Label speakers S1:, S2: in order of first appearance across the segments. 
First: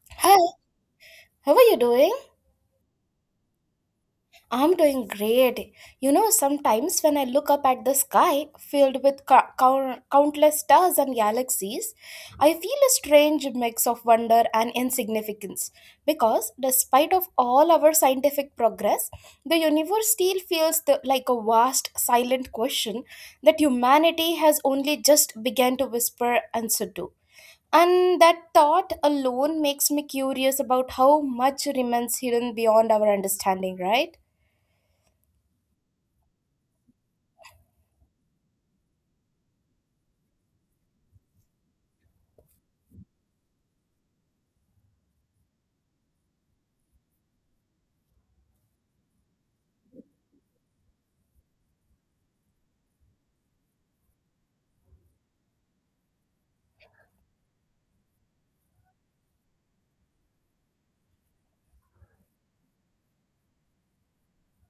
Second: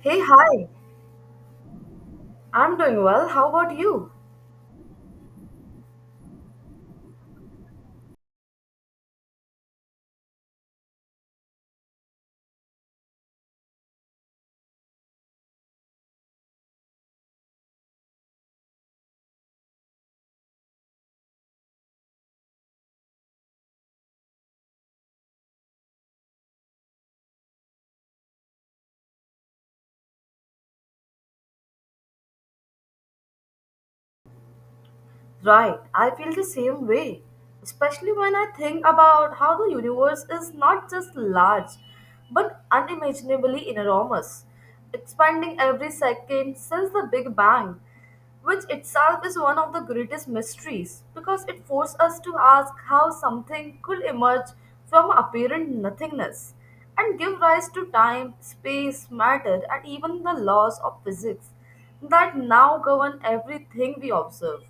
S1: Hey,
S2: Hi,
S1: hi.
S2: how are you doing?
S1: I'm doing well. How about you?
S2: I'm doing great. You know, sometimes when I look up at the sky filled with countless stars and galaxies, I feel a strange mix of wonder and insignificance because despite of all our scientific progress, the universe still feels like a vast silent question that humanity has only just began to whisper answer to. And that thought alone makes me curious about how much remains hidden beyond our understanding, right?
S1: Right, I feel the same way, especially when I think about how the universe is not just large but unimaginably enormous, expanding every second since the Big Bang, which itself is one of the greatest mysteries because it forces us to ask how something could emerge from apparent nothingness and give rise to time, space, matter, and even the laws of physics that now govern everything we observe.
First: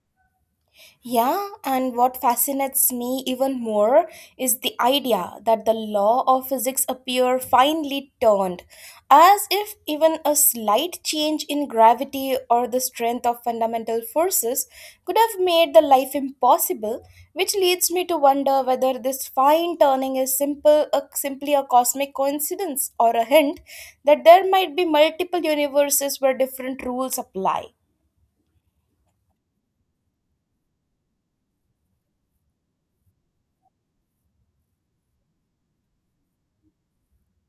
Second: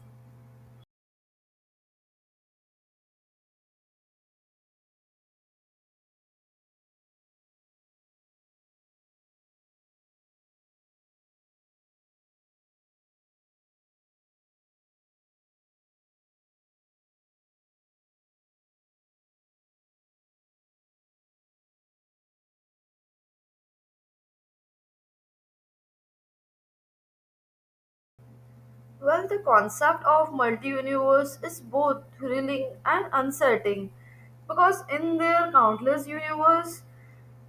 S2: Yeah, and what fascinates me even more is the idea that the law of physics appear finely turned, as if even a slight change in gravity or the strength of fundamental forces could have made the life impossible, which leads me to wonder whether this fine turning is simply a cosmic coincidence or a hint that there might be multiple universes where different rules apply.
S1: Well, the concept of multi-universe is both thrilling and unsettling because in their countless universe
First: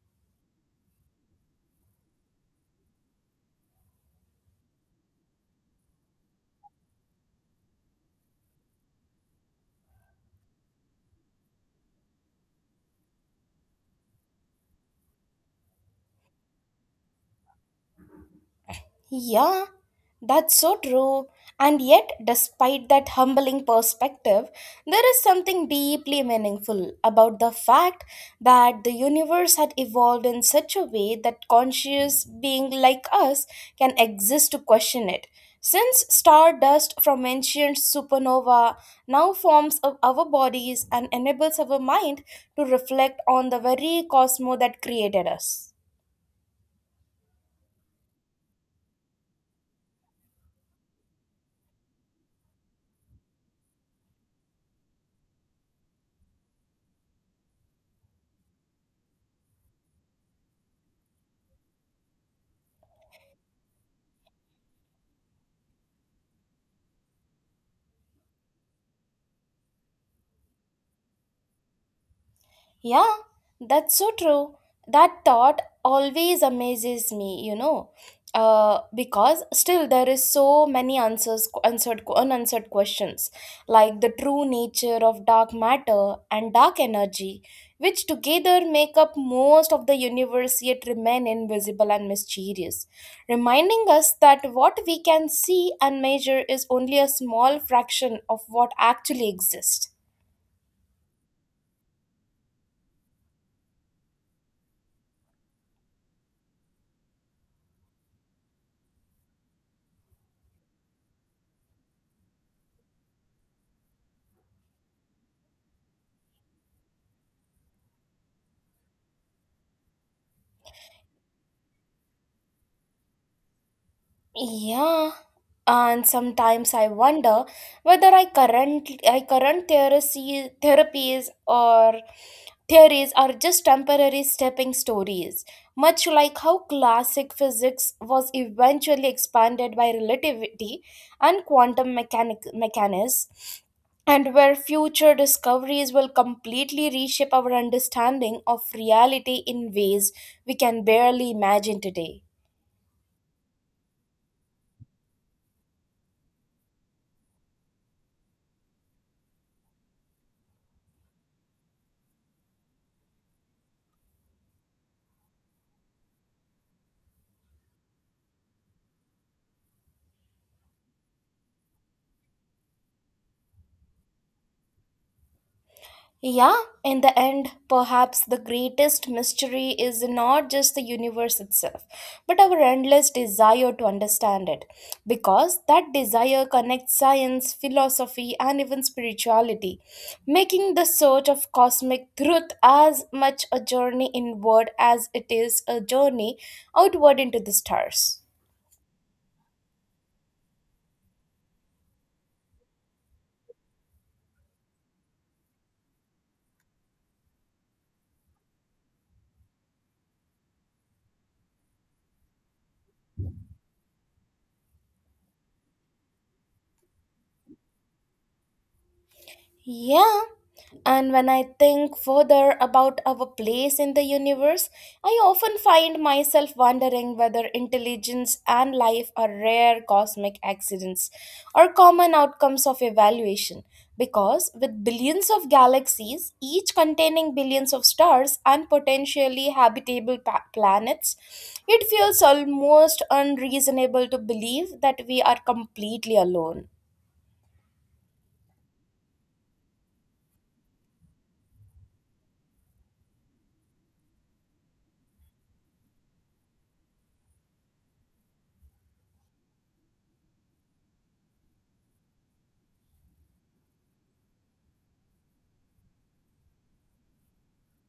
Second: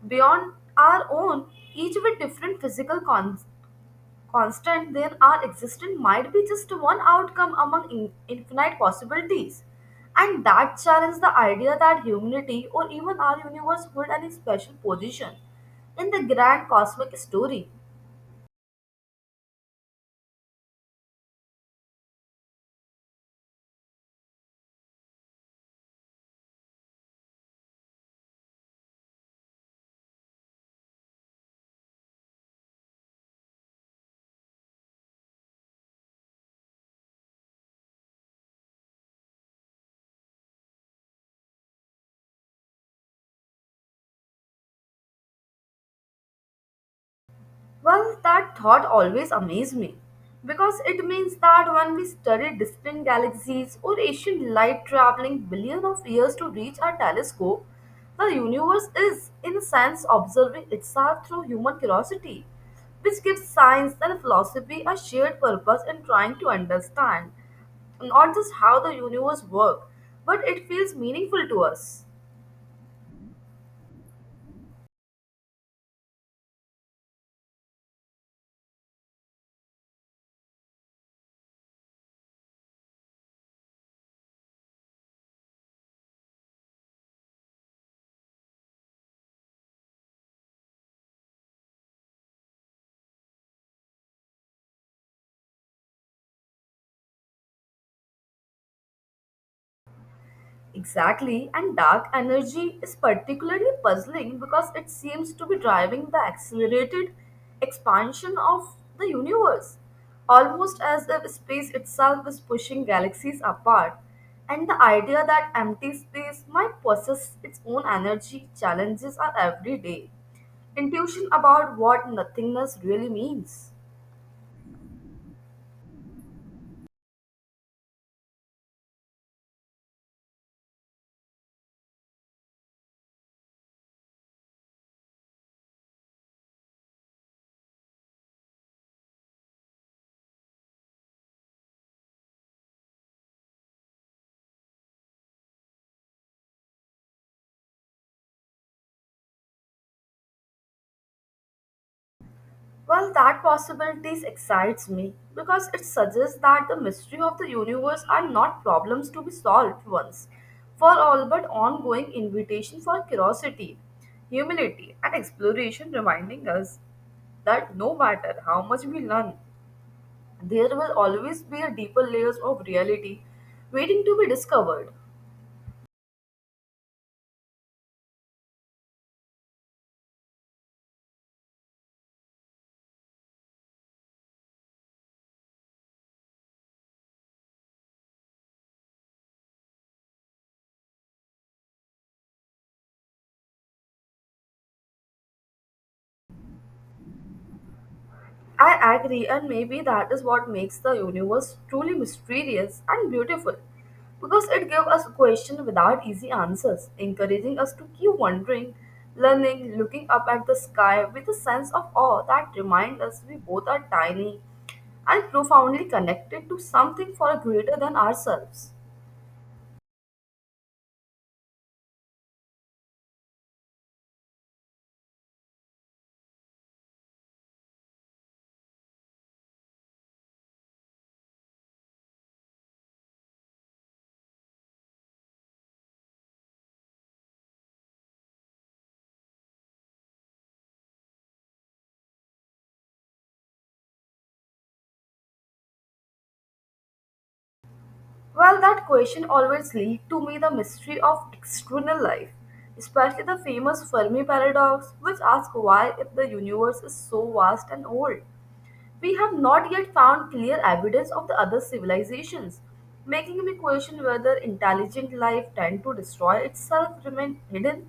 S1: beyond our own, each with different constant, then our existence might be just one outcome among infinite possibilities. And that challenges the idea that humanity or even our universe hold any special position in the grand cosmic story.
S2: Yeah, that's so true. And yet, despite that humbling perspective, there is something deeply meaningful about the fact that the universe had evolved in such a way that conscious being like us can exist to question it. Since stardust from ancient supernova now forms of our bodies and enables our mind to reflect on the very cosmos that created us.
S1: Well, that thought always amazed me because it means that when we study distant galaxies or ancient light traveling billions of years to reach our telescope, the universe is, in a sense, observing itself through human curiosity, which gives science and philosophy a shared purpose in trying to understand not just how the universe works, but it feels meaningful to us.
S2: Yeah, that's so true. That thought always amazes me, because still there is so many unanswered questions, like the true nature of dark matter and dark energy, which together make up most of the universe yet remain invisible and mysterious, reminding us that what we can see and measure is only a small fraction of what actually exists.
S1: Exactly, and dark energy is particularly puzzling because it seems to be driving the accelerated expansion of the universe, almost as if space itself is pushing galaxies apart. And the idea that empty space might possess its own energy challenges our everyday intuition about what nothingness really means.
S2: Yeah, and sometimes I wonder whether therapies or theories are just temporary stepping stories, much like how classic physics was eventually expanded by relativity and quantum mechanics, and where future discoveries will completely reshape our understanding of reality in ways we can barely imagine today.
S1: Well, that possibilities excites me because it suggests that the mystery of the universe are not problems to be solved once for all, but ongoing invitation for curiosity, humility, and exploration, reminding us that no matter how much we learn, there will always be a deeper layers of reality waiting to be discovered.
S2: Yeah, in the end, perhaps the greatest mystery is not just the universe itself, but our endless desire to understand it. Because that desire connects science, philosophy, and even spirituality, making the search of cosmic truth as much a journey inward as it is a journey outward into the stars.
S1: I agree, and maybe that is what makes the universe truly mysterious and beautiful because it gives us questions without easy answers, encouraging us to keep wondering, learning, looking up at the sky with a sense of awe that reminds us we both are tiny and profoundly connected to something far greater than ourselves.
S2: Yeah, and when I think further about our place in the universe, I often find myself wondering whether intelligence and life are rare cosmic accidents or common outcomes of evaluation. Because with billions of galaxies, each containing billions of stars and potentially habitable planets, it feels almost unreasonable to believe that we are completely alone.
S1: Well, that question always leads to me the mystery of external life, especially the famous Fermi paradox, which asks why, if the universe is so vast and old, we have not yet found clear evidence of the other civilizations, making me question whether intelligent life tend to destroy itself, remain hidden,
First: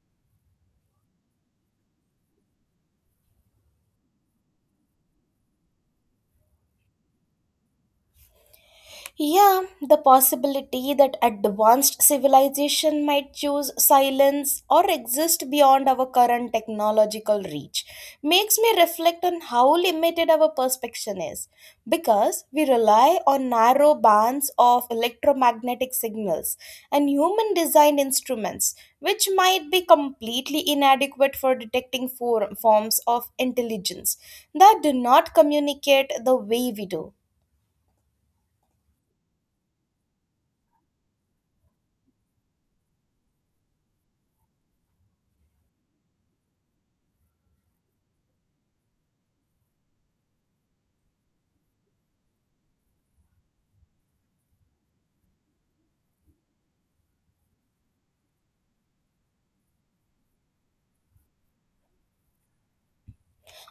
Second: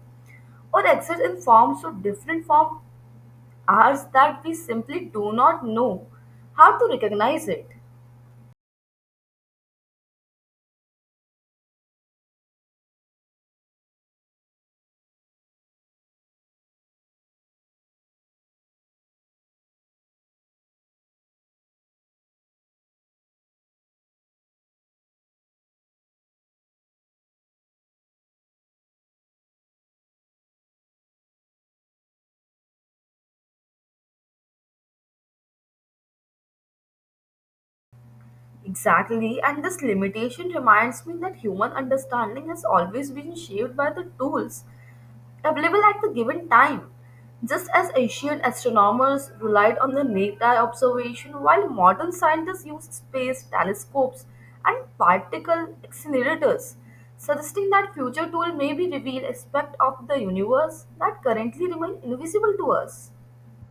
S1: or exist in forms so different from ours that we simply do not know how to recognize it.
S2: Yeah, the possibility that advanced civilization might choose silence or exist beyond our current technological reach makes me reflect on how limited our perception is because we rely on narrow bands of electromagnetic signals and human designed instruments which might be completely inadequate for detecting forms of intelligence that do not communicate the way we do.
S1: Exactly, and this limitation reminds me that human understanding has always been shaped by the tools available at the given time. Just as ancient astronomers relied on the naked-eye observation, while modern scientists use space telescopes and particle accelerators, suggesting that future tools may be reveal aspects of the universe that currently remain invisible to us.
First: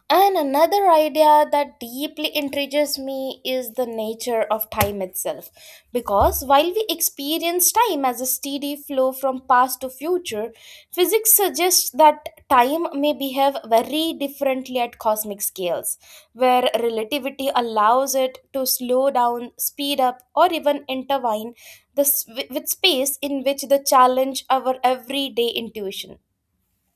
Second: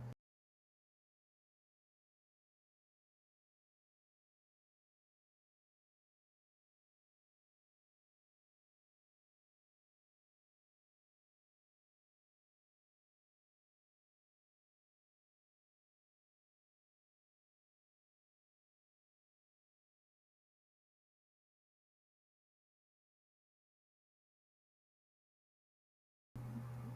S2: And another idea that deeply intrigues me is the nature of time itself. Because while we experience time as a steady flow from past to future, physics suggests that time may behave very differently at cosmic scales, where relativity allows it to slow down, speed up, or even intertwine with space in which the challenge our everyday intuition.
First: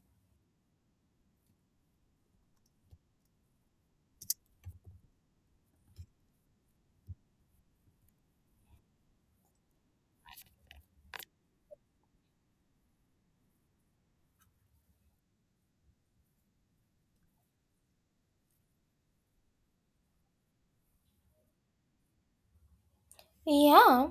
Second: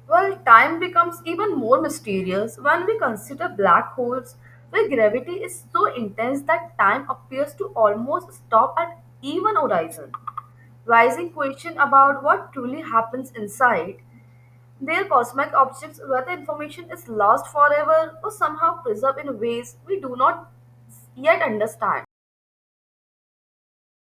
S1: Well, time becomes even more mysterious when we consider black holes, where gravity is so intense that time appears to almost stop at even horizon. Rising question about what truly happens inside their cosmic objects, whether information is lost forever or somehow preserved in ways we do not yet understand.
S2: Yeah,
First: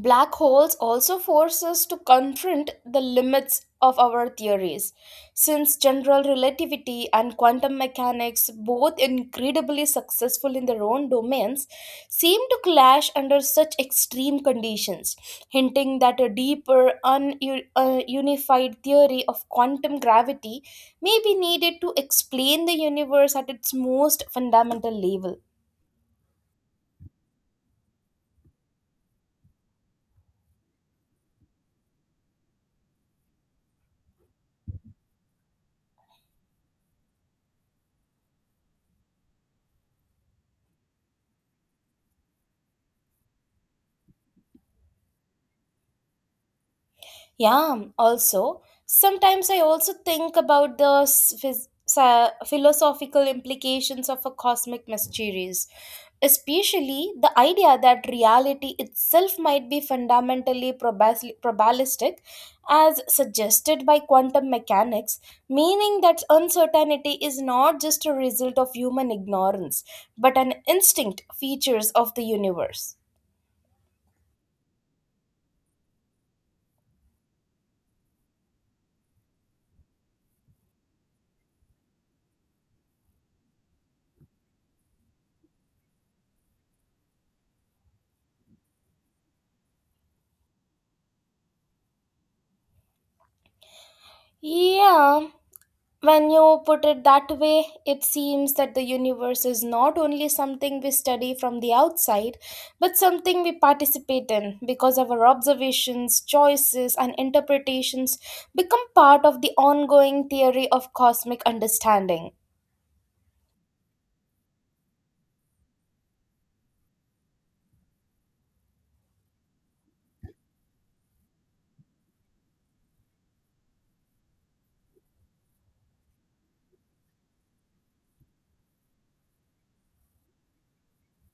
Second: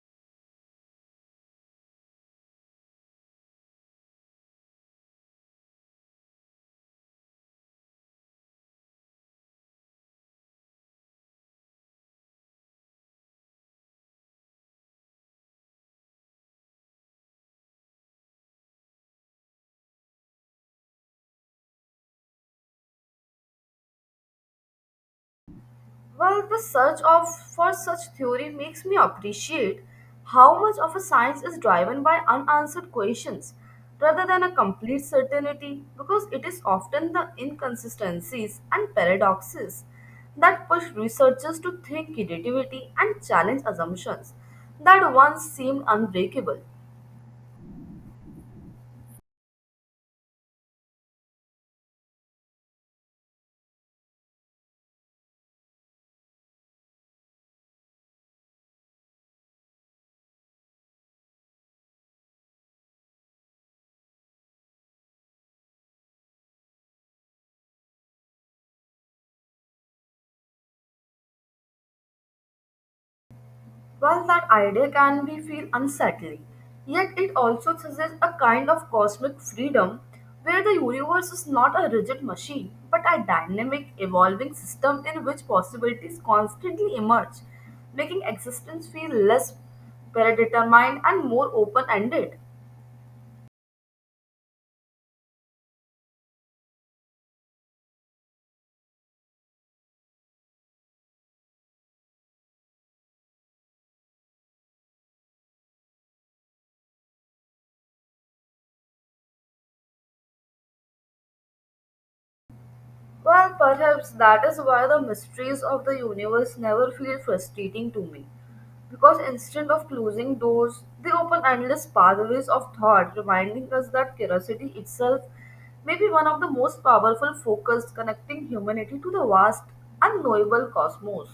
S2: Black holes also force us to confront the limits of our theories, since general relativity and quantum mechanics, both incredibly successful in their own domains, seem to clash under such extreme conditions, hinting that a deeper, ununified theory of quantum gravity may be needed to explain the universe at its most fundamental level.
S1: Well, the search of for such theory makes me appreciate how much of a science is driven by unanswered questions rather than a complete certainty because it is often the inconsistencies and paradoxes that push researchers to think creativity and challenge assumptions that once seemed unbreakable.
S2: Yeah, also, sometimes I also think about the philosophical implications of a cosmic mysteries, especially the idea that reality itself might be fundamentally probabilistic, as suggested by quantum mechanics, meaning that uncertainty is not just a result of human ignorance, but an instinct features of the universe.
S1: Well, that idea can be feel unsettling, yet it also suggests a kind of cosmic freedom where the universe is not a rigid machine, but a dynamic, evolving system in which possibilities constantly emerge, making existence feel less predetermined and more open-ended.
S2: Yeah, when you put it that way, it seems that the universe is not only something we study from the outside, but something we participate in because our observations, choices, and interpretations become part of the ongoing theory of cosmic understanding.
S1: Well, perhaps that is why the mysteries of the universe never feel frustrating to me. Because instead of closing doors, they open endless pathways of thought, reminding us that curiosity itself may be one of the most powerful focus connecting humanity to the vast, unknowable cosmos.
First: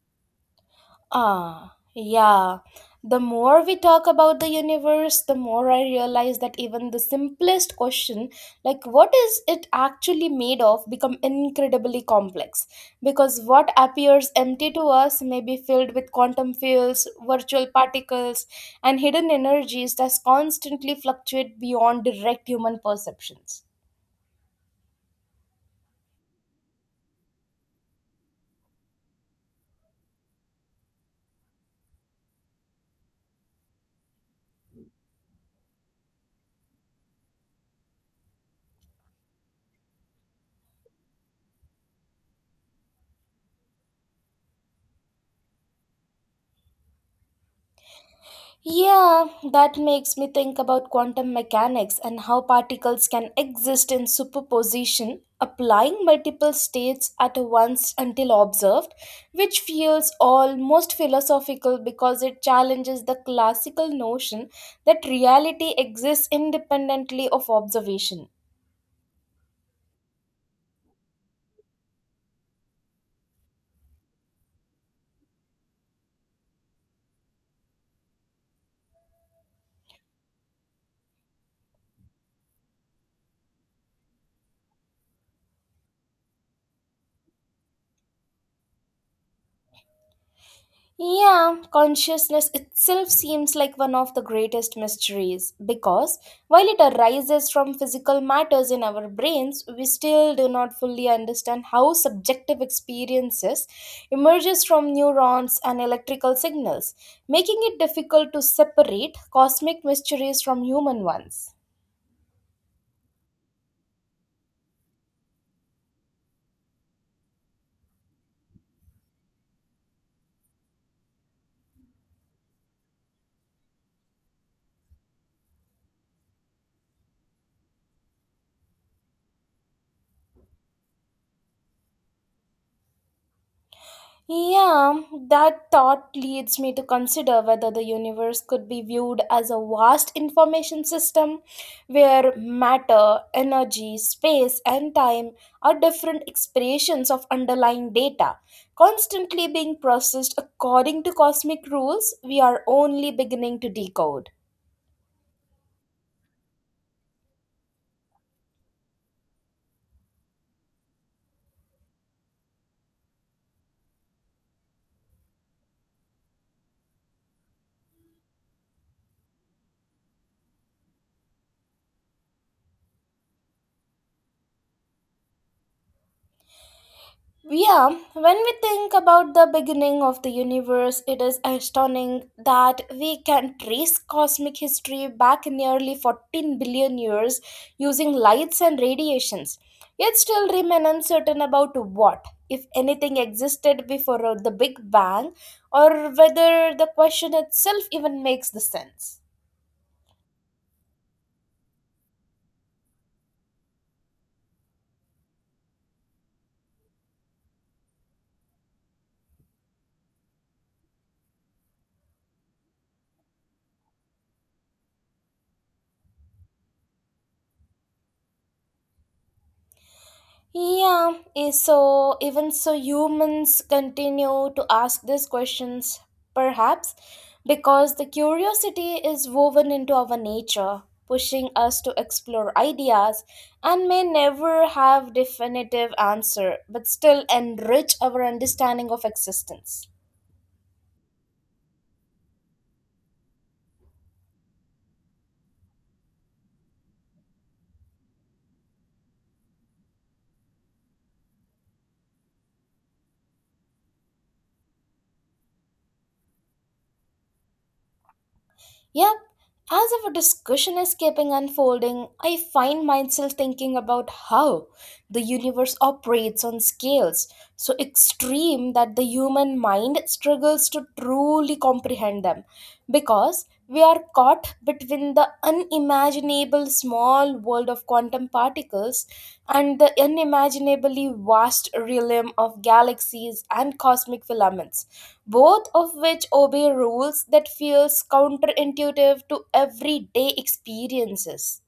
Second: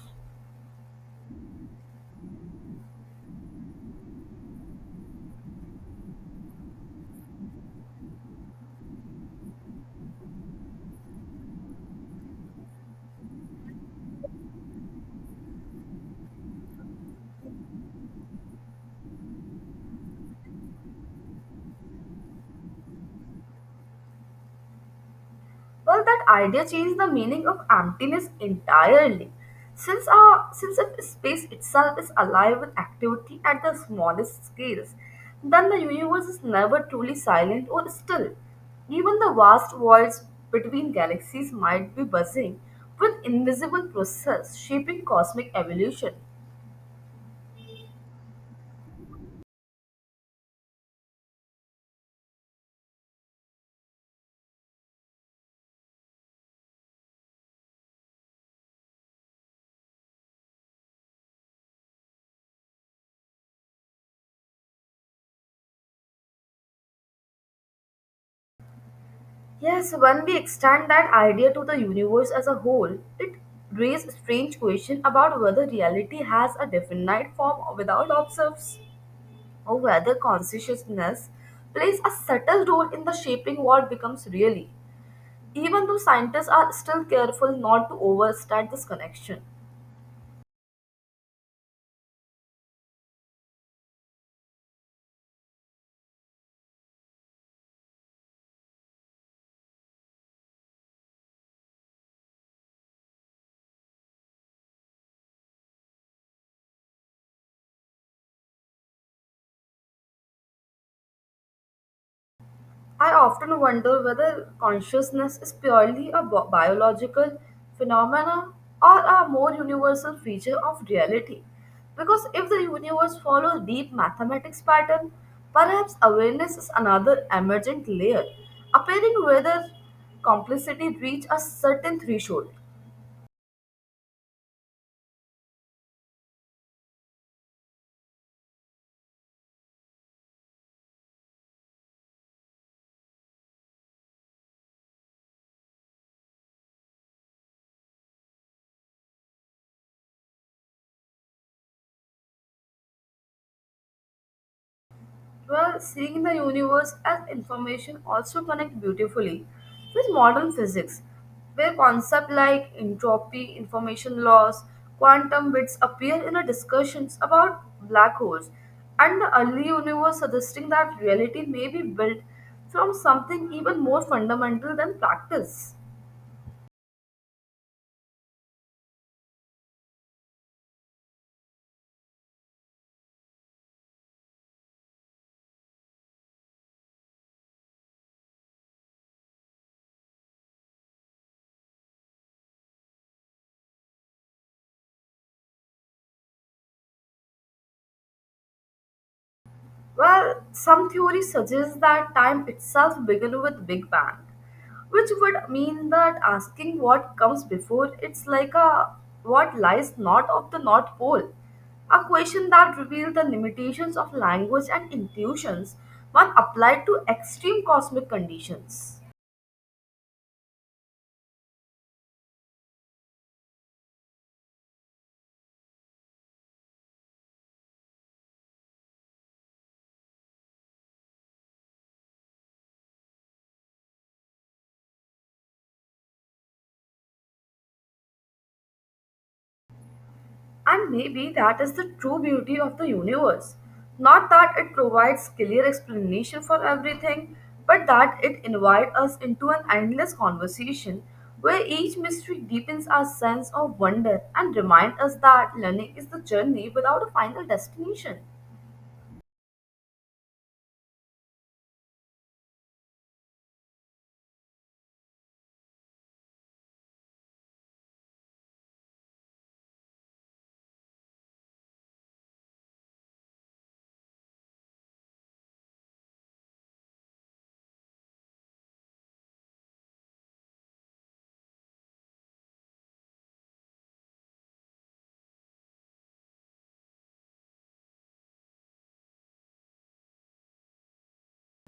S2: Ah, yeah. The more we talk about the universe, the more I realize that even the simplest question, like what is it actually made of, become incredibly complex. Because what appears empty to us may be filled with quantum fields, virtual particles, and hidden energies that constantly fluctuate beyond direct human perceptions.
S1: Well, that idea changed the meaning of emptiness entirely. Since if space itself is alive with activity at the smallest scales, then the universe is never truly silent or still. Even the vast voids between galaxies might be buzzing with invisible process shaping cosmic evolution.
S2: Yeah, that makes me think about quantum mechanics and how particles can exist in superposition, applying multiple states at once until observed, which feels almost philosophical because it challenges the classical notion that reality exists independently of observation.
S1: Yes, when we extend that idea to the universe as a whole, it raises strange question about whether reality has a definite form without observes, or whether consciousness plays a subtle role in the shaping what becomes really. Even though scientists are still careful not to overstate this connection.
S2: Yeah, consciousness itself seems like one of the greatest mysteries because while it arises from physical matters in our brains, we still do not fully understand how subjective experiences emerges from neurons and electrical signals, making it difficult to separate cosmic mysteries from human ones.
S1: I often wonder whether consciousness is purely a biological phenomenon or a more universal feature of reality. Because if the universe follows deep mathematics pattern, perhaps awareness is another emergent layer, appearing whether complicity reach a certain threshold.
S2: Yeah, that thought leads me to consider whether the universe could be viewed as a vast information system where matter, energy, space, and time are different expressions of underlying data, constantly being processed according to cosmic rules we are only beginning to decode.
S1: Well, seeing the universe as information also connect beautifully with modern physics, where concepts like entropy, information loss, quantum bits appear in our discussions about black holes, and the early universe suggesting that reality may be built from something even more fundamental than practice.
S2: Yeah, when we think about the beginning of the universe, it is astounding that we can trace cosmic history back nearly 14 billion years using lights and radiations. Yet still remain uncertain about what, if anything, existed before the Big Bang or whether the question itself even makes the sense.
S1: Well, some theories suggest that time itself began with Big Bang, which would mean that asking what comes before it's like a what lies north of the North Pole, a question that reveals the limitations of language and intuitions when applied to extreme cosmic conditions.
S2: Yeah, so even so, humans continue to ask these questions, perhaps because the curiosity is woven into our nature, pushing us to explore ideas and may never have definitive answer, but still enrich our understanding of existence.
S1: And maybe that is the true beauty of the universe. Not that it provides clear explanation for everything, but that it invites us into an endless conversation where each mystery deepens our sense of wonder and reminds us that learning is the journey without a final destination.
S2: Yep, as our discussion is keeping unfolding, I find myself thinking about how the universe operates on scales so extreme that the human mind struggles to truly comprehend them because we are caught between the unimaginable small world of quantum particles and the unimaginably vast realm of galaxies and cosmic filaments both of which obey rules that feels counterintuitive to everyday experiences.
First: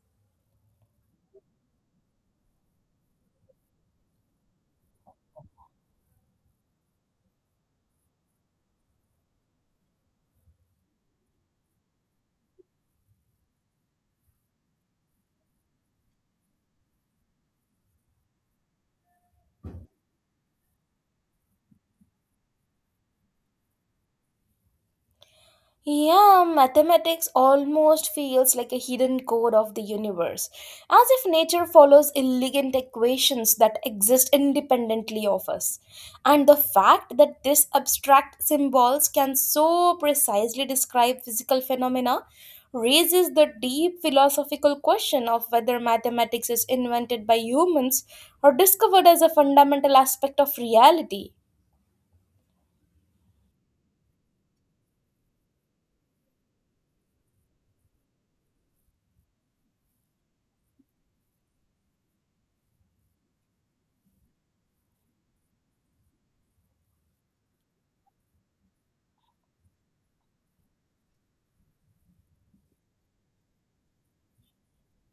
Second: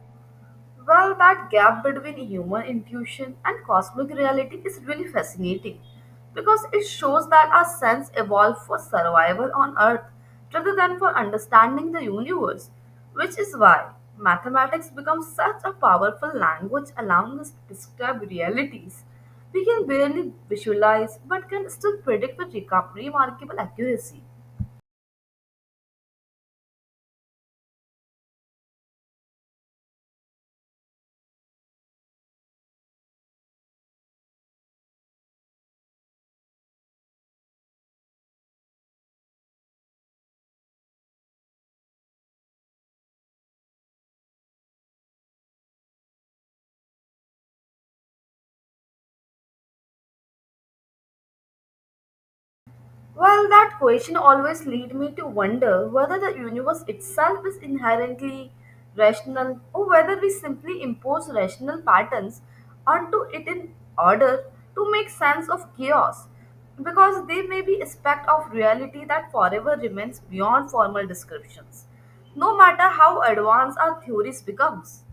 S1: Well, that gap between human intuition and cosmic reality is really fascinating because it shows that our sense evolved for survival on Earth rather than for understanding the universe, which is why mathematics becomes such a powerful language allowing us to describe realities we can barely visualize but can still predict with remarkable accuracy.
S2: Yeah, mathematics almost feels like a hidden code of the universe, as if nature follows elegant equations that exist independently of us. And the fact that these abstract symbols can so precisely describe physical phenomena raises the deep philosophical question of whether mathematics is invented by humans or discovered as a fundamental aspect of reality.
S1: Well, that question always lead me to wonder whether the universe itself is inherently rational or whether we simply impose rational patterns onto it in order to make sense of chaos because they may be aspect of reality that forever remains beyond formal descriptions no matter how advanced our theories becomes.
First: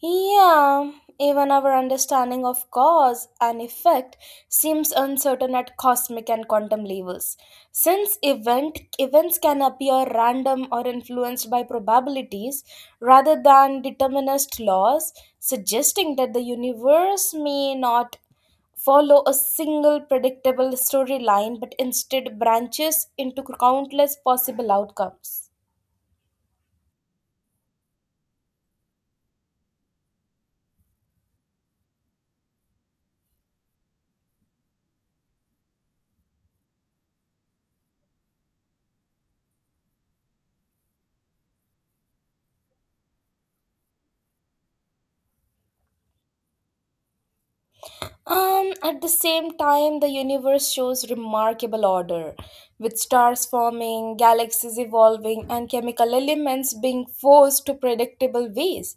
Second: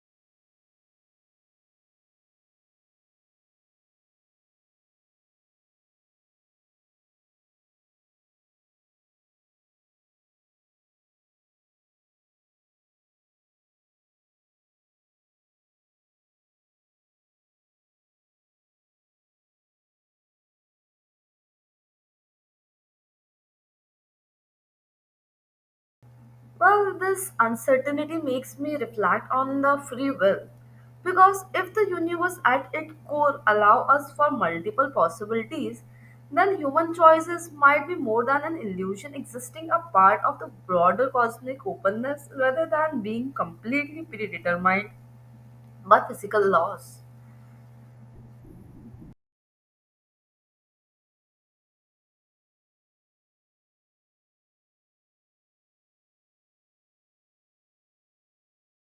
S2: Yeah, even our understanding of cause and effect seems uncertain at cosmic and quantum levels. Since events can appear random or influenced by probabilities rather than determinist laws, suggesting that the universe may not follow a single predictable storyline but instead branches into countless possible outcomes.
S1: Well, this uncertainty makes me reflect on the free will. Because if the universe at its core allow us for multiple possibilities, then human choices might be more than an illusion existing a part of the broader cosmic openness rather than being completely predetermined by physical laws.
S2: At the same time, the universe shows remarkable order, with stars forming, galaxies evolving, and chemical elements being forced to predictable ways,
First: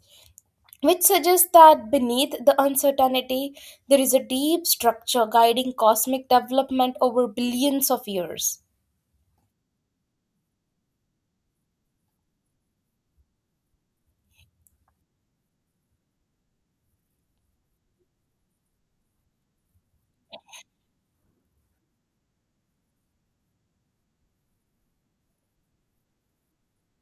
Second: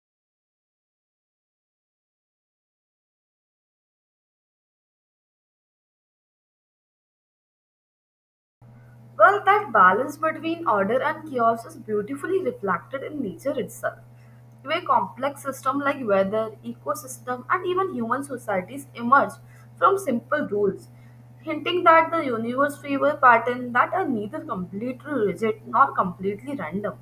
S2: which suggests that beneath the uncertainty, there is a deep structure guiding cosmic development over billions of years.
S1: Well, that balance between order and chaos is beautifully reflected in nature itself, where complex systems like weather, ecosystem, and even human societies emerge from simple rules, hinting that the universe favors patterns that are neither completely rigid nor completely random.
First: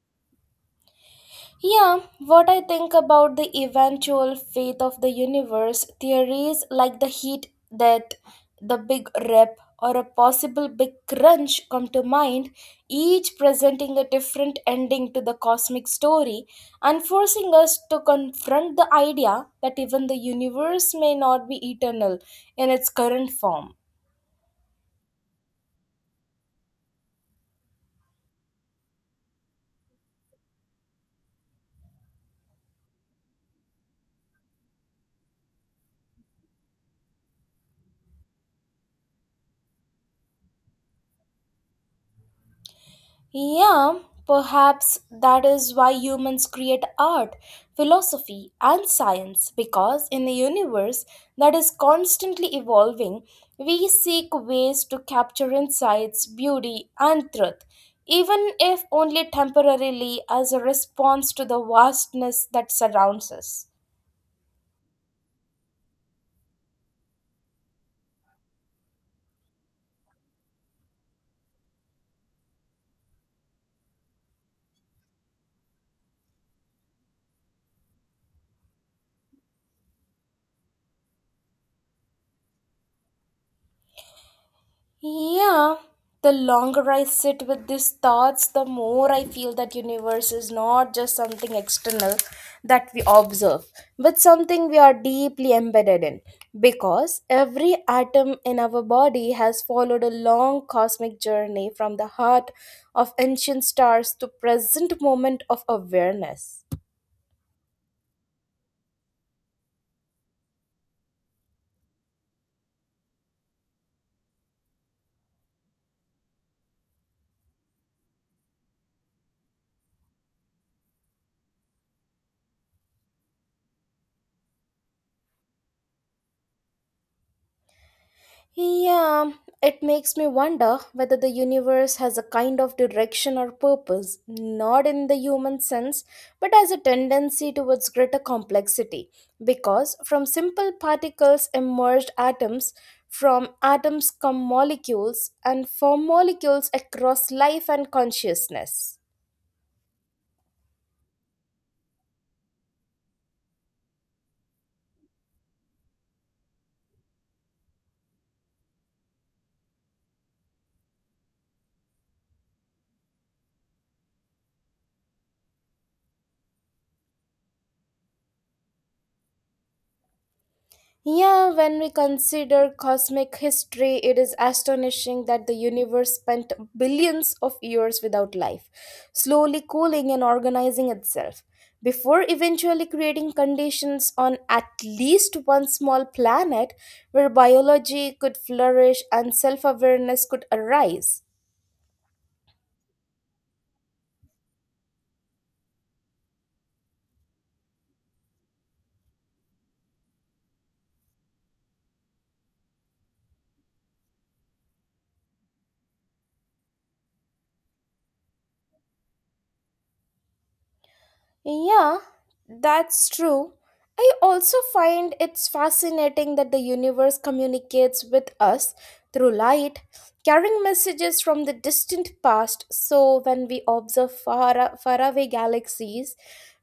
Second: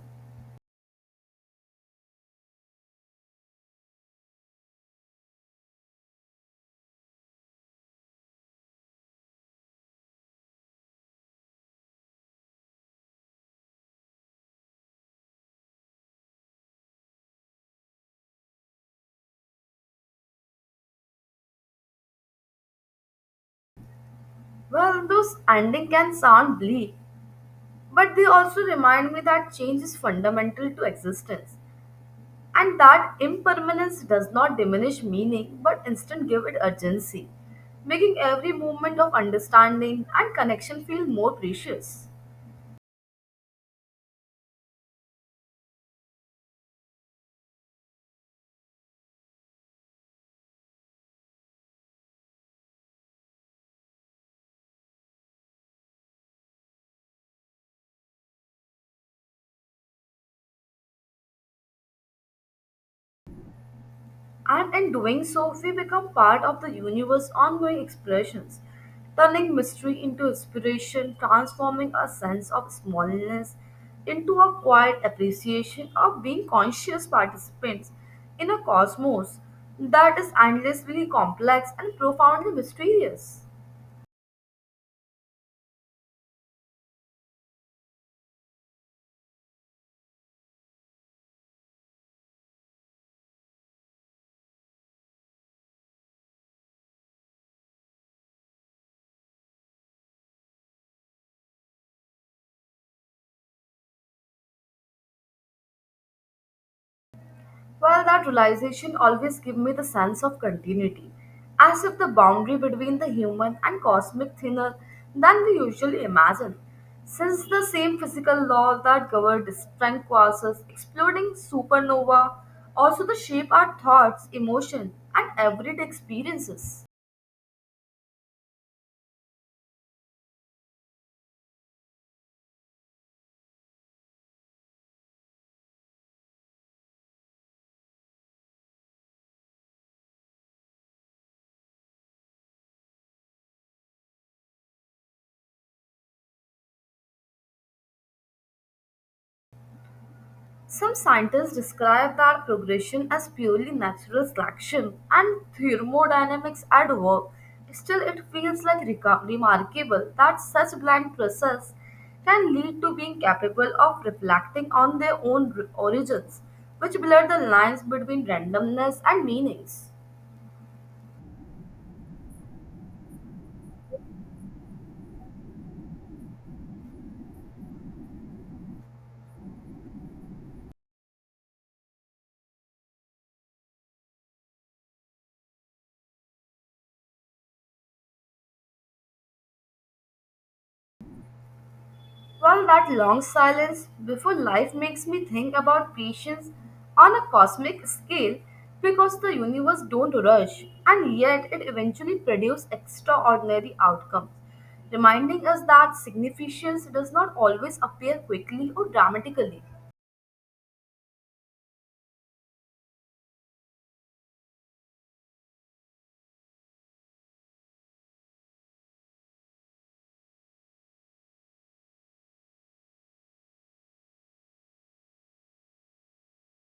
S2: Yeah, what I think about the eventual fate of the universe, theories like the heat death, the big rip, or a possible big crunch come to mind, each presenting a different ending to the cosmic story and forcing us to confront the idea that even the universe may not be eternal in its current form.
S1: Well, those endings can sound bleak, but they also remind me that change is fundamental to existence. And that impermanence does not diminish meaning but instead give it urgency, making every moment of understanding and connection feel more precious.
S2: Yeah, perhaps that is why humans create art, philosophy, and science, because in a universe that is constantly evolving, we seek ways to capture insights, beauty, and truth, even if only temporarily as a response to the vastness that surrounds us.
S1: And in doing so, we become part of the universe's ongoing expressions, turning mystery into inspiration, transforming our sense of smallness into a quiet appreciation of being conscious participants in a cosmos that is endlessly complex and profoundly mysterious.
S2: Yeah, the longer I sit with these thoughts, the more I feel that universe is not just something external that we observe, but something we are deeply embedded in. Because every atom in our body has followed a long cosmic journey from the heart of ancient stars to present moment of awareness.
S1: Well, that realization always gave me the sense of continuity, as if the boundary between the human and cosmic thinner than we usually imagine. Since the same physical law that governed distant quasars, exploding supernova, also the shape our thoughts, emotion, and everyday experiences.
S2: Yeah, it makes me wonder whether the universe has a kind of direction or purpose, not in the human sense, but as a tendency towards greater complexity. Because from simple particles emerged atoms, from atoms come molecules, and from molecules across life and consciousness.
S1: Some scientists describe that progression as purely natural selection and thermodynamics at work. Still, it feels like remarkable that such blind process can lead to being capable of reflecting on their own origins, which blur the lines between randomness and meanings.
S2: Yeah, when we consider cosmic history, it is astonishing that the universe spent billions of years without life, slowly cooling and organizing itself, before eventually creating conditions on at least one small planet where biology could flourish and self awareness could arise.
S1: Well, that long silence before life makes me think about patience on a cosmic scale because the universe don't rush and yet it eventually produces extraordinary outcomes, reminding us that significance does not always appear quickly or dramatically.
S2: Yeah, that's true. I also find it's fascinating that the universe communicates with us through light, carrying messages from the distant past. So, when we observe faraway galaxies,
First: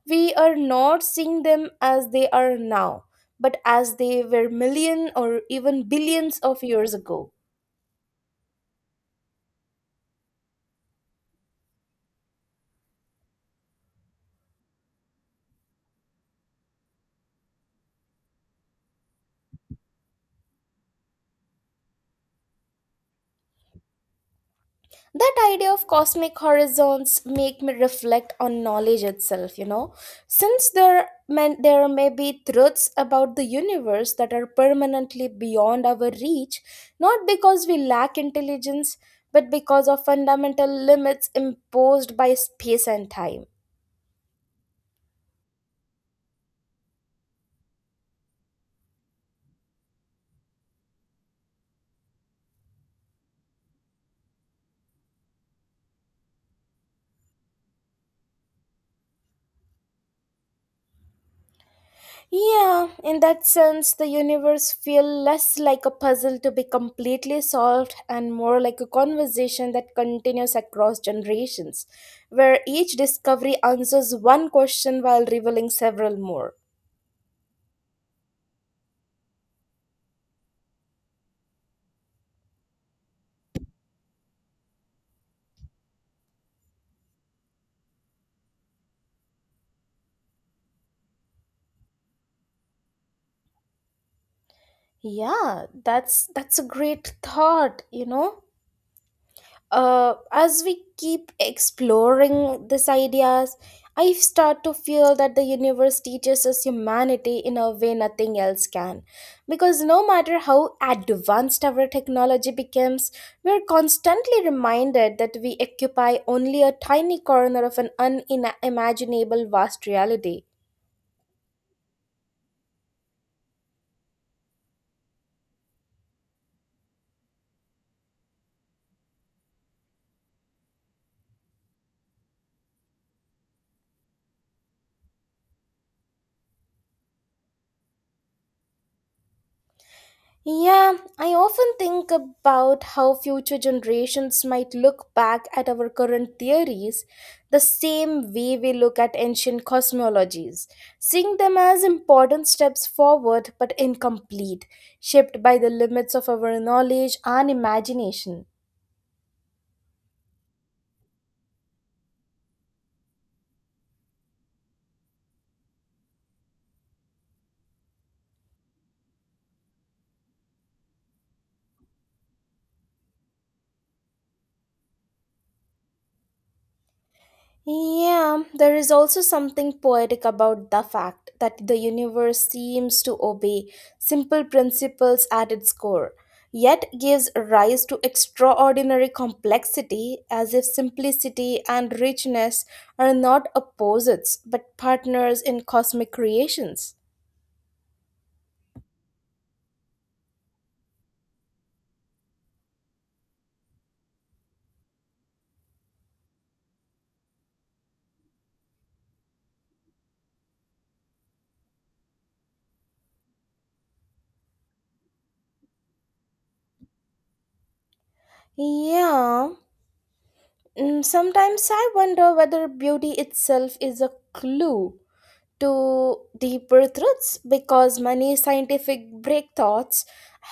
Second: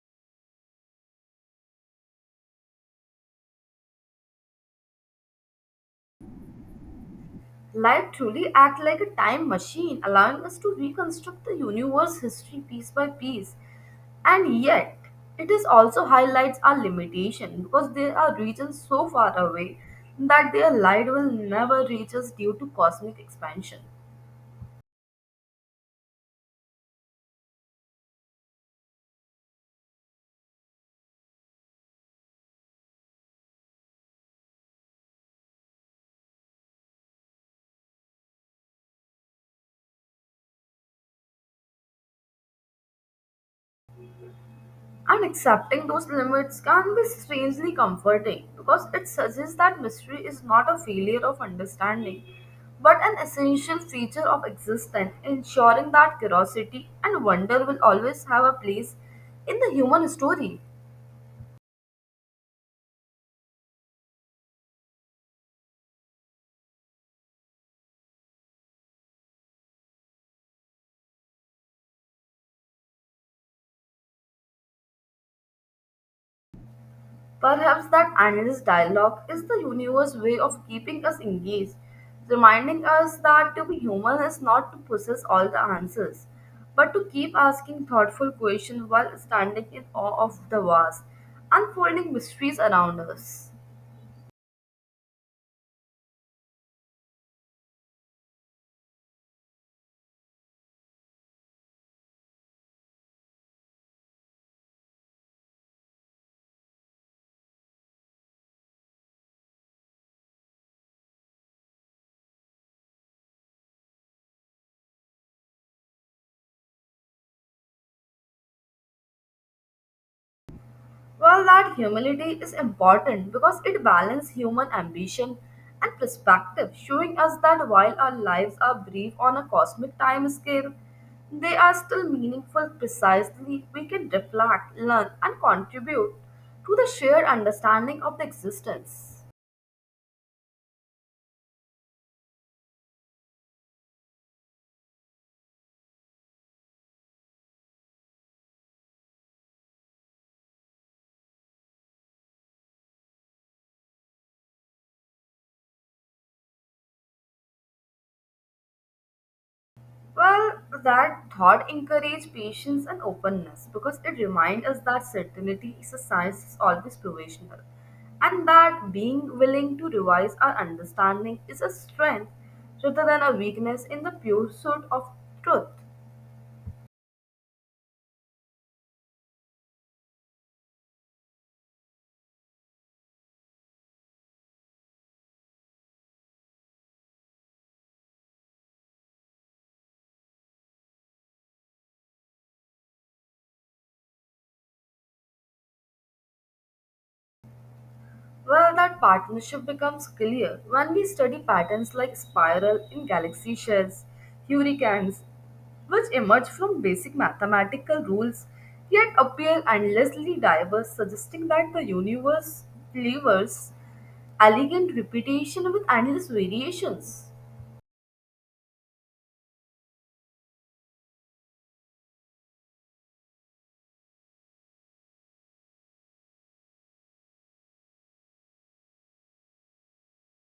S2: we are not seeing them as they are now, but as they were million or even billions of years ago.
S1: Life truly acts like a time machine, allowing us to reconstruct the universe history piece by piece. And yet, it is also highlights our limitation because there are regions so far away that their light will never reach us due to cosmic expansion.
S2: That idea of cosmic horizons make me reflect on knowledge itself, you know, since there may be truths about the universe that are permanently beyond our reach, not because we lack intelligence, but because of fundamental limits imposed by space and time.
S1: And accepting those limits can be strangely comforting because it suggests that mystery is not a failure of understanding, but an essential feature of existence, ensuring that curiosity and wonder will always have a place in the human story.
S2: Yeah, in that sense, the universe feel less like a puzzle to be completely solved and more like a conversation that continues across generations, where each discovery answers one question while revealing several more.
S1: Perhaps that endless dialogue is the universe's way of keeping us engaged, reminding us that to be human is not to possess all the answers, but to keep asking thoughtful questions while standing in awe of the vast, unfolding mysteries around us.
S2: Yeah, that's a great thought, As we keep exploring these ideas, I start to feel that the universe teaches us humanity in a way nothing else can. Because no matter how advanced our technology becomes, we're constantly reminded that we occupy only a tiny corner of an unimaginable vast reality.
S1: Well, that humility is important because it balances human ambition and perspective, showing us that while our lives are brief on a cosmic time scale, they are still meaningful precisely. We can reflect, learn, and contribute to the shared understanding of the existence.
S2: Yeah, I often think about how future generations might look back at our current theories the same way we look at ancient cosmologies, seeing them as important steps forward but incomplete, shaped by the limits of our knowledge and imagination.
S1: Well, that thought encouraged patience and openness because it reminds us that certainty is a science is always provisional, and that being willing to revise our understanding is a strength rather than a weakness in the pursuit of truth.
S2: Yeah, there is also something poetic about the fact that the universe seems to obey simple principles at its core, yet gives rise to extraordinary complexity, as if simplicity and richness are not opposites but partners in cosmic creations.
S1: Well, that partnership becomes clear when we study patterns like spiral in galaxy shells, hurricanes, which emerge from basic mathematical rules yet appear endlessly diverse, suggesting that the universe delivers elegant repetition with endless variations.
S2: Yeah. Mm, sometimes I wonder whether beauty itself is a clue to deeper truths, because many scientific breakthroughs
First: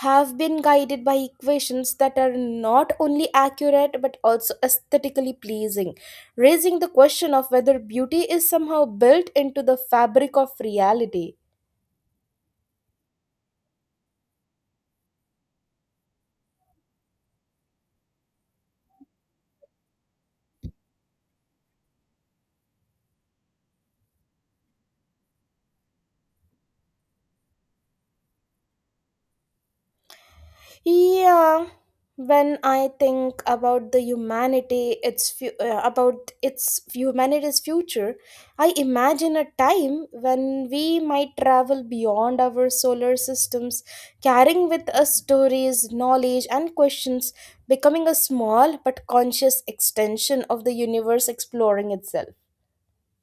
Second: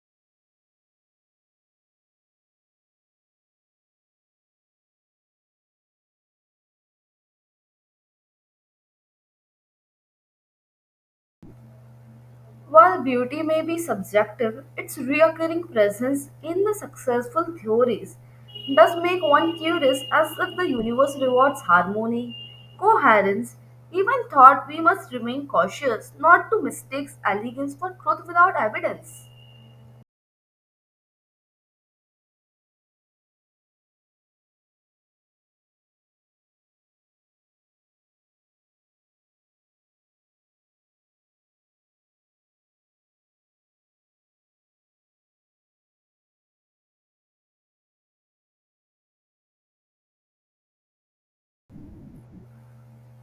S2: have been guided by equations that are not only accurate but also aesthetically pleasing, raising the question of whether beauty is somehow built into the fabric of reality.
S1: While beauty may be subjective, its reoccurring presence in the successful theories does make one curious as if the universe rewards harmony, coherence, even thought we must remain cautious not to mistake elegance for truth without evidence.
S2: Yeah, when I think about the humanity, about its humanity's future, I imagine a time when we might travel beyond our solar systems, carrying with us stories, knowledge, and questions, becoming a small but conscious extension of the universe exploring itself.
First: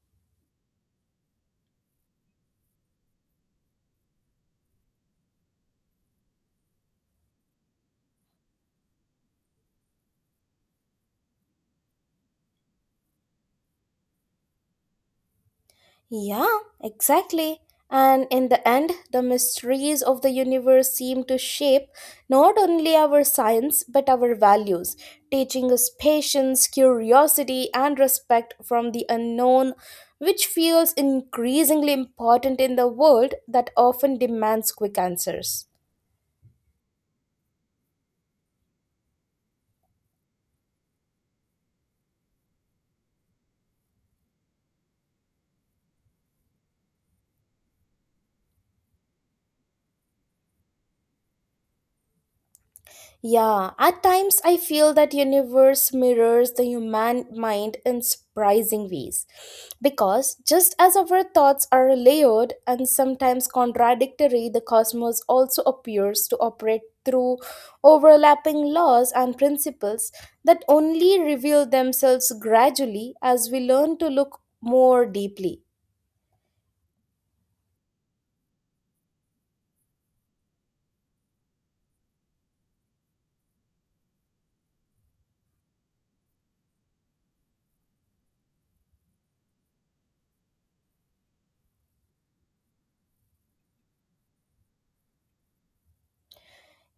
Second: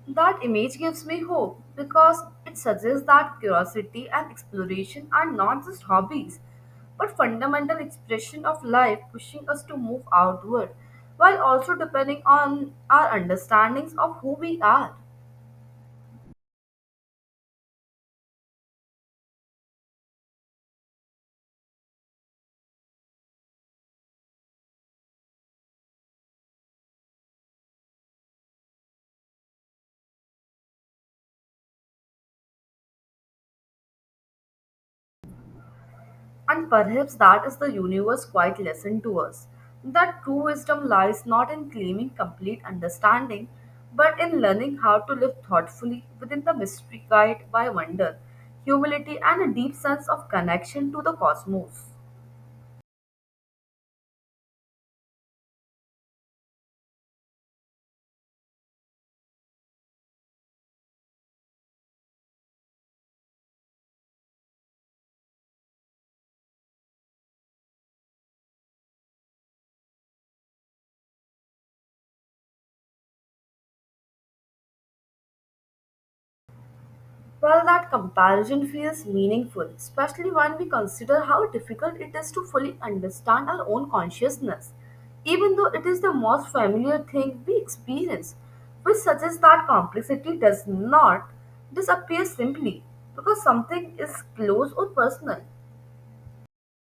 S1: That image gives me hope because it suggests that curiosity and exploration are not just hobbies but fundamental expression of life pushing us to move outward while also depending on our understandings of who we are.
S2: Yeah, exactly. And in the end, the mysteries of the universe seem to shape not only our science but our values, teaching us patience, curiosity, and respect from the unknown, which feels increasingly important in the world that often demands quick answers.
S1: And perhaps that is the universe quite lesson to us that true wisdom lies not in claiming complete understanding, but in learning how to live thoughtfully within the mystery guided by wonder, humility, and a deep sense of connection to the cosmos.
S2: Yeah, at times I feel that universe mirrors the human mind in surprising ways, because just as our thoughts are layered and sometimes contradictory, the cosmos also appears to operate through overlapping laws and principles that only reveal themselves gradually as we learn to look more deeply.
S1: Well, that comparison feels meaningful, especially when we consider how difficult it is to fully understand our own consciousness. Even though it is the most familiar thing we experience, which suggests that complexity does not disappear simply because something is close or personal.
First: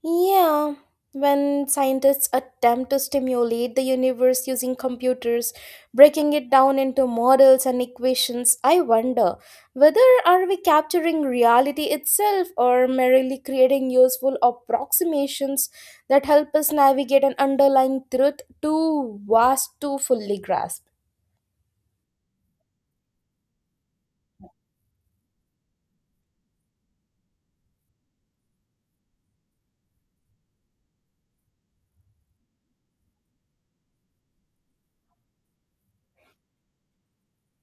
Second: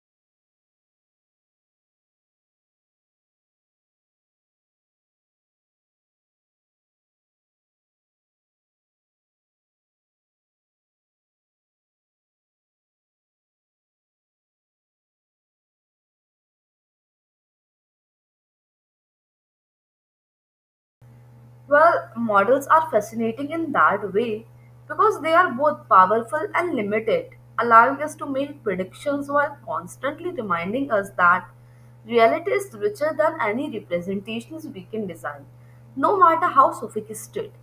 S2: Yeah, when scientists attempt to stimulate the universe using computers, breaking it down into models and equations, I wonder whether are we capturing reality itself or merely creating useful approximations that help us navigate an underlying truth too vast to fully grasp.
S1: Well, models are fascinating in that way because they are both powerful and limited, allowing us to make predictions while constantly reminding us that reality is richer than any representations we can design, no matter how sophisticated.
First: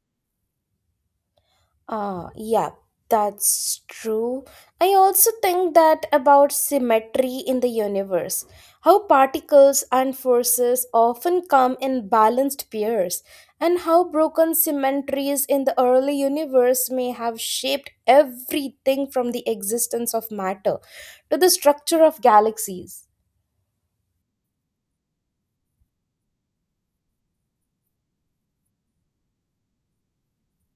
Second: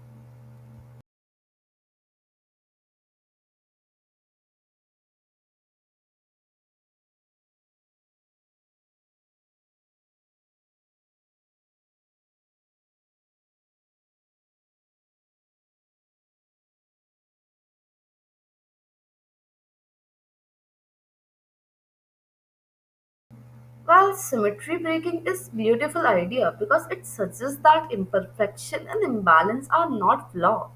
S2: Yeah, that's true. I also think that about symmetry in the universe, how particles and forces often come in balanced pairs, and how broken symmetries in the early universe may have shaped everything from the existence of matter to the structure of galaxies.
S1: Well, symmetry breaking is beautiful idea because it suggests that imperfection and imbalance are not flaw,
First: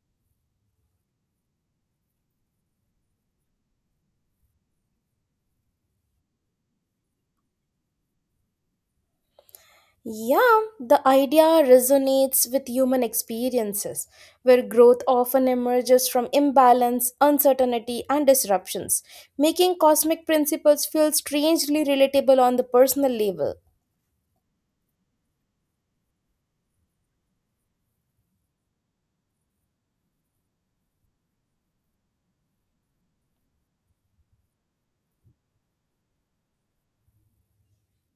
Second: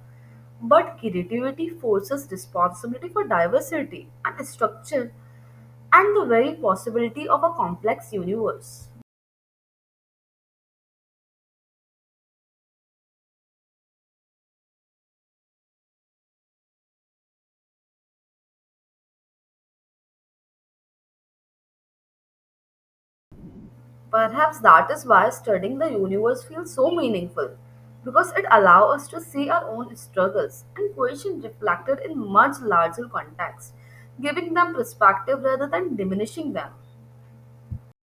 S1: but creativity forces responsibility for diversity and structure and the very possibility of a complex universe.
S2: Yeah, the idea resonates with human experiences, where growth often emerges from imbalance, uncertainty, and disruptions, making cosmic principles feel strangely relatable on the personal level.
S1: Perhaps that is why studying the universe feels so meaningful, because it allows us to see our own struggles and questions reflected in much larger context, giving them perspective rather than diminishing them.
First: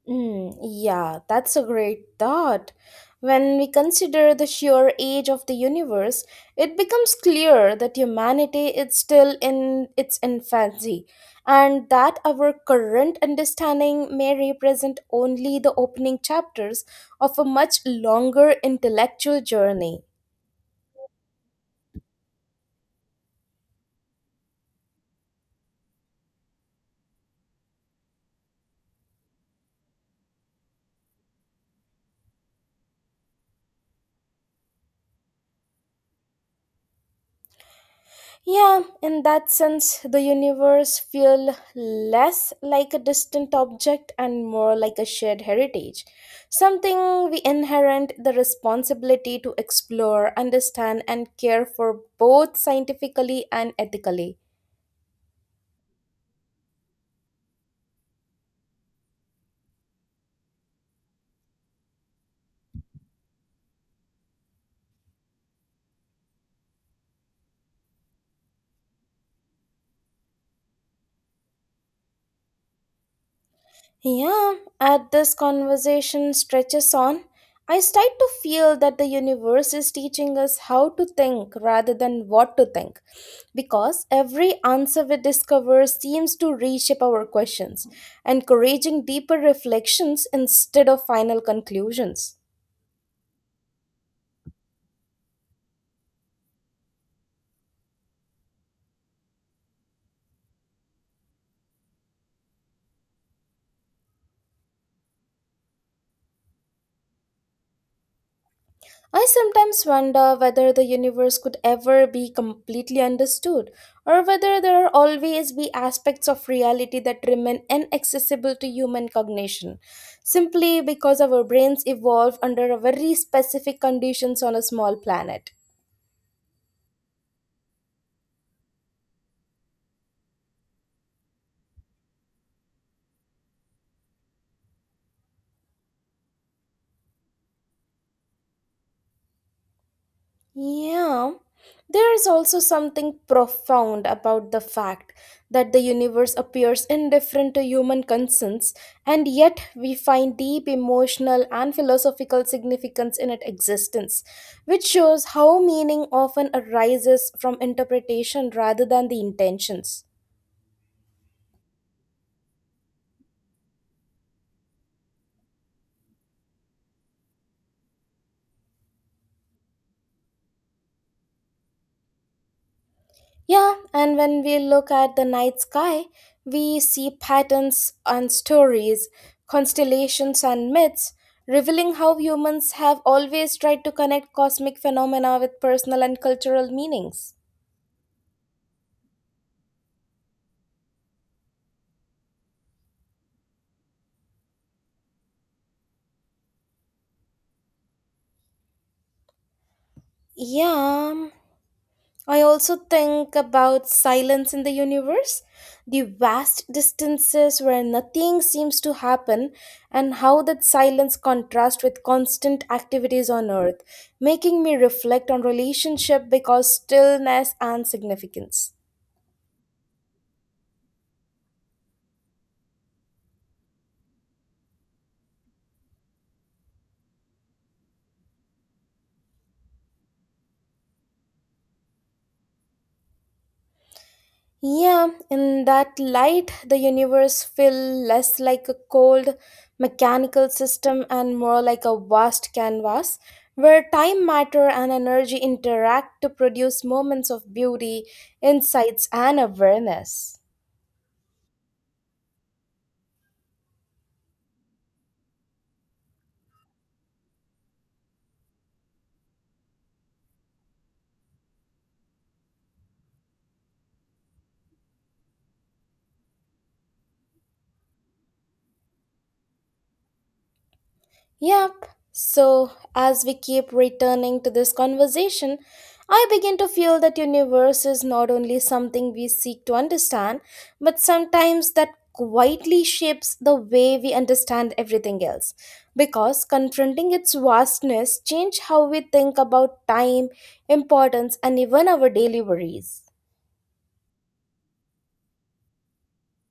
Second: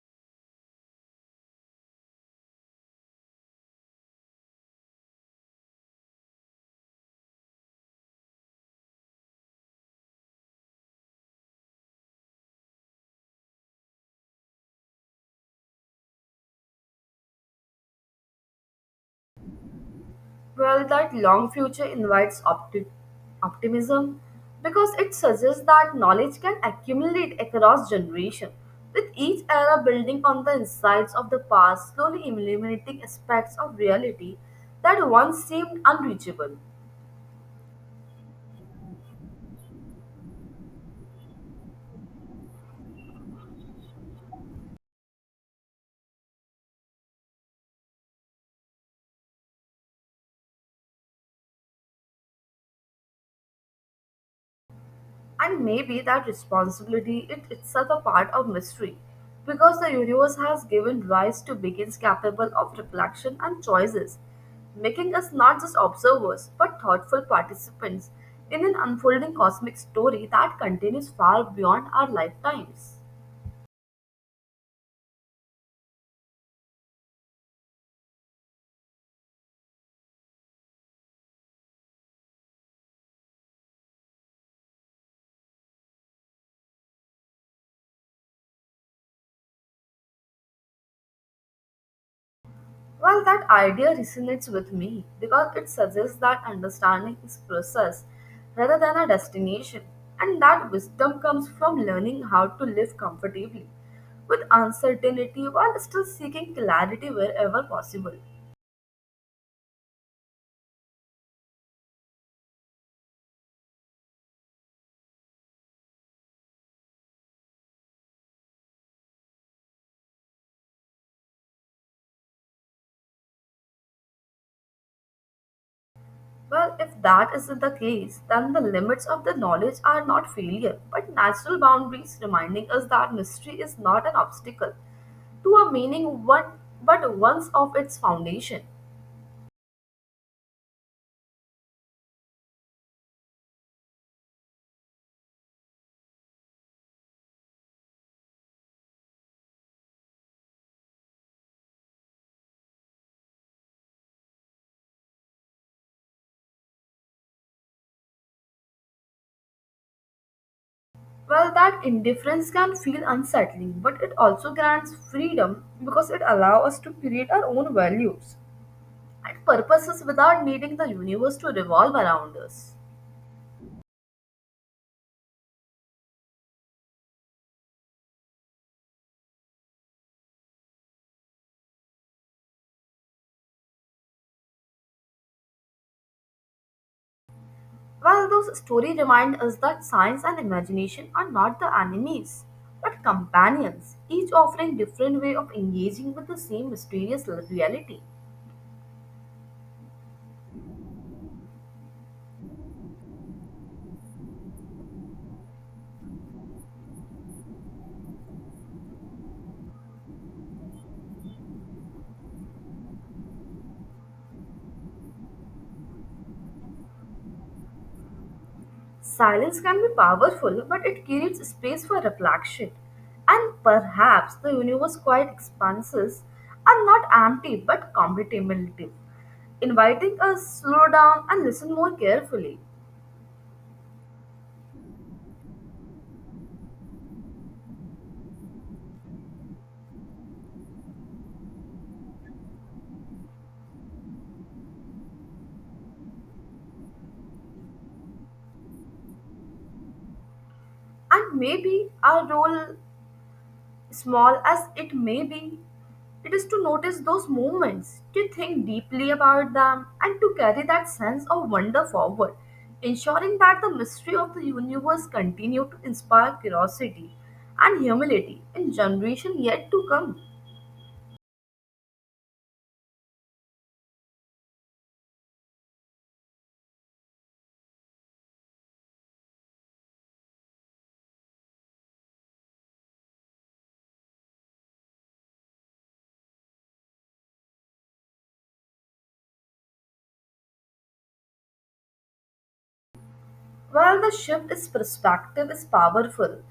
S2: Mm, yeah, that's a great thought. When we consider the sheer age of the universe, it becomes clear that humanity is still in its infancy, and that our current understanding may represent only the opening chapters of a much longer intellectual journey.
S1: Well, that long future invites optimism because it suggests that knowledge can accumulate across generations, with each era building on the insights of the past, slowly eliminating aspects of reality that once seemed unreachable.
S2: Yeah, in that sense, the universe feels less like a distant object and more like a shared heritage, something we inherit. The responsibility to explore, understand, and care for, both scientifically and ethically.
S1: And maybe that responsibility is itself a part of mystery, because the universe has given rise to beings capable of reflection and choices, making us not just observers but thoughtful participants in an unfolding cosmic story that continues far beyond our lifetimes.
S2: Yeah, as this conversation stretches on, I start to feel that the universe is teaching us how to think rather than what to think, because every answer we discover seems to reshape our questions, encouraging deeper reflections instead of final conclusions.
S1: Well, that idea resonates with me because it suggests that understanding is process rather than a destination, and that wisdom comes from learning how to live comfortably with uncertainty while still seeking clarity wherever possible.
S2: I sometimes wonder whether the universe could ever be completely understood, or whether there are always be aspects of reality that remain inaccessible to human cognition, simply because our brains evolve under a very specific conditions on a small planet.
S1: Well, if that isn't the case, then the limits of the knowledge are not failure, but natural boundaries reminding us that mystery is not an obstacle to a meaning one but once of its foundation.
S2: Yeah, there is also something profound about the fact that the universe appears indifferent to human concerns, and yet we find deep emotional and philosophical significance in its existence, which shows how meaning often arises from interpretation rather than the intentions.
S1: Well, that indifference can feel unsettling, but it also grants freedom because it allows us to create our own values and purposes without needing the universe to revolve around us.
S2: Yeah, and when we look at the night sky, we see patterns and stories, constellations and myths, revealing how humans have always tried to connect cosmic phenomena with personal and cultural meanings.
S1: Well, those stories remind us that science and imagination are not the enemies, but companions, each offering different way of engaging with the same mysterious reality.
S2: Yeah, um, I also think about silence in the universe, the vast distances where nothing seems to happen, and how that silence contrasts with constant activities on Earth, making me reflect on relationship because stillness and significance.
S1: Silence can be powerful, but it creates space for reflection. And perhaps the universe quiet expanses are not empty but contemplative, inviting us to slow down and listen more carefully.
S2: Yeah, in that light, the universe feels less like a cold mechanical system and more like a vast canvas where time, matter, and energy interact to produce moments of beauty, insights, and awareness.
S1: And maybe our role, small as it may be, it is to notice those moments, to think deeply about them, and to carry that sense of wonder forward, ensuring that the mystery of the universe continue to inspire curiosity and humility in generation yet to come.
S2: Yep. So, as we keep returning to this conversation, I begin to feel that universe is not only something we seek to understand, but sometimes that quietly shapes the way we understand everything else. Because confronting its vastness change how we think about time, importance, and even our daily worries.
S1: Well, the shift is perspective is powerful,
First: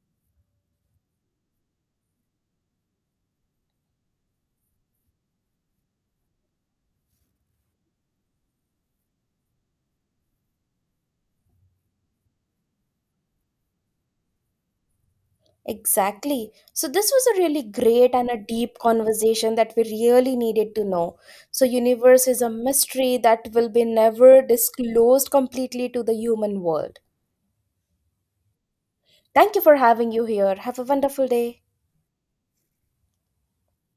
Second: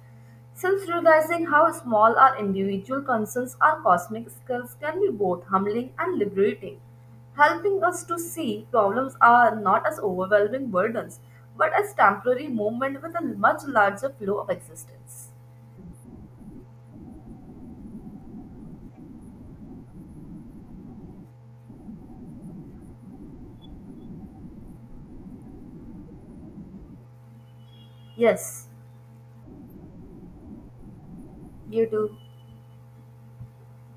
S1: since realizing how small our individual concerns are cosmic skills can be both humbling and liberating, helping us to see problems are not as overwhelming burdens, but as temporary movement with a much larger flow of existence.
S2: Exactly. So, this was a really great and a deep conversation that we really needed to know. So, universe is a mystery that will be never disclosed completely to the human world.
S1: Yes,
S2: Thank you for having you here. Have a wonderful day.
S1: you do.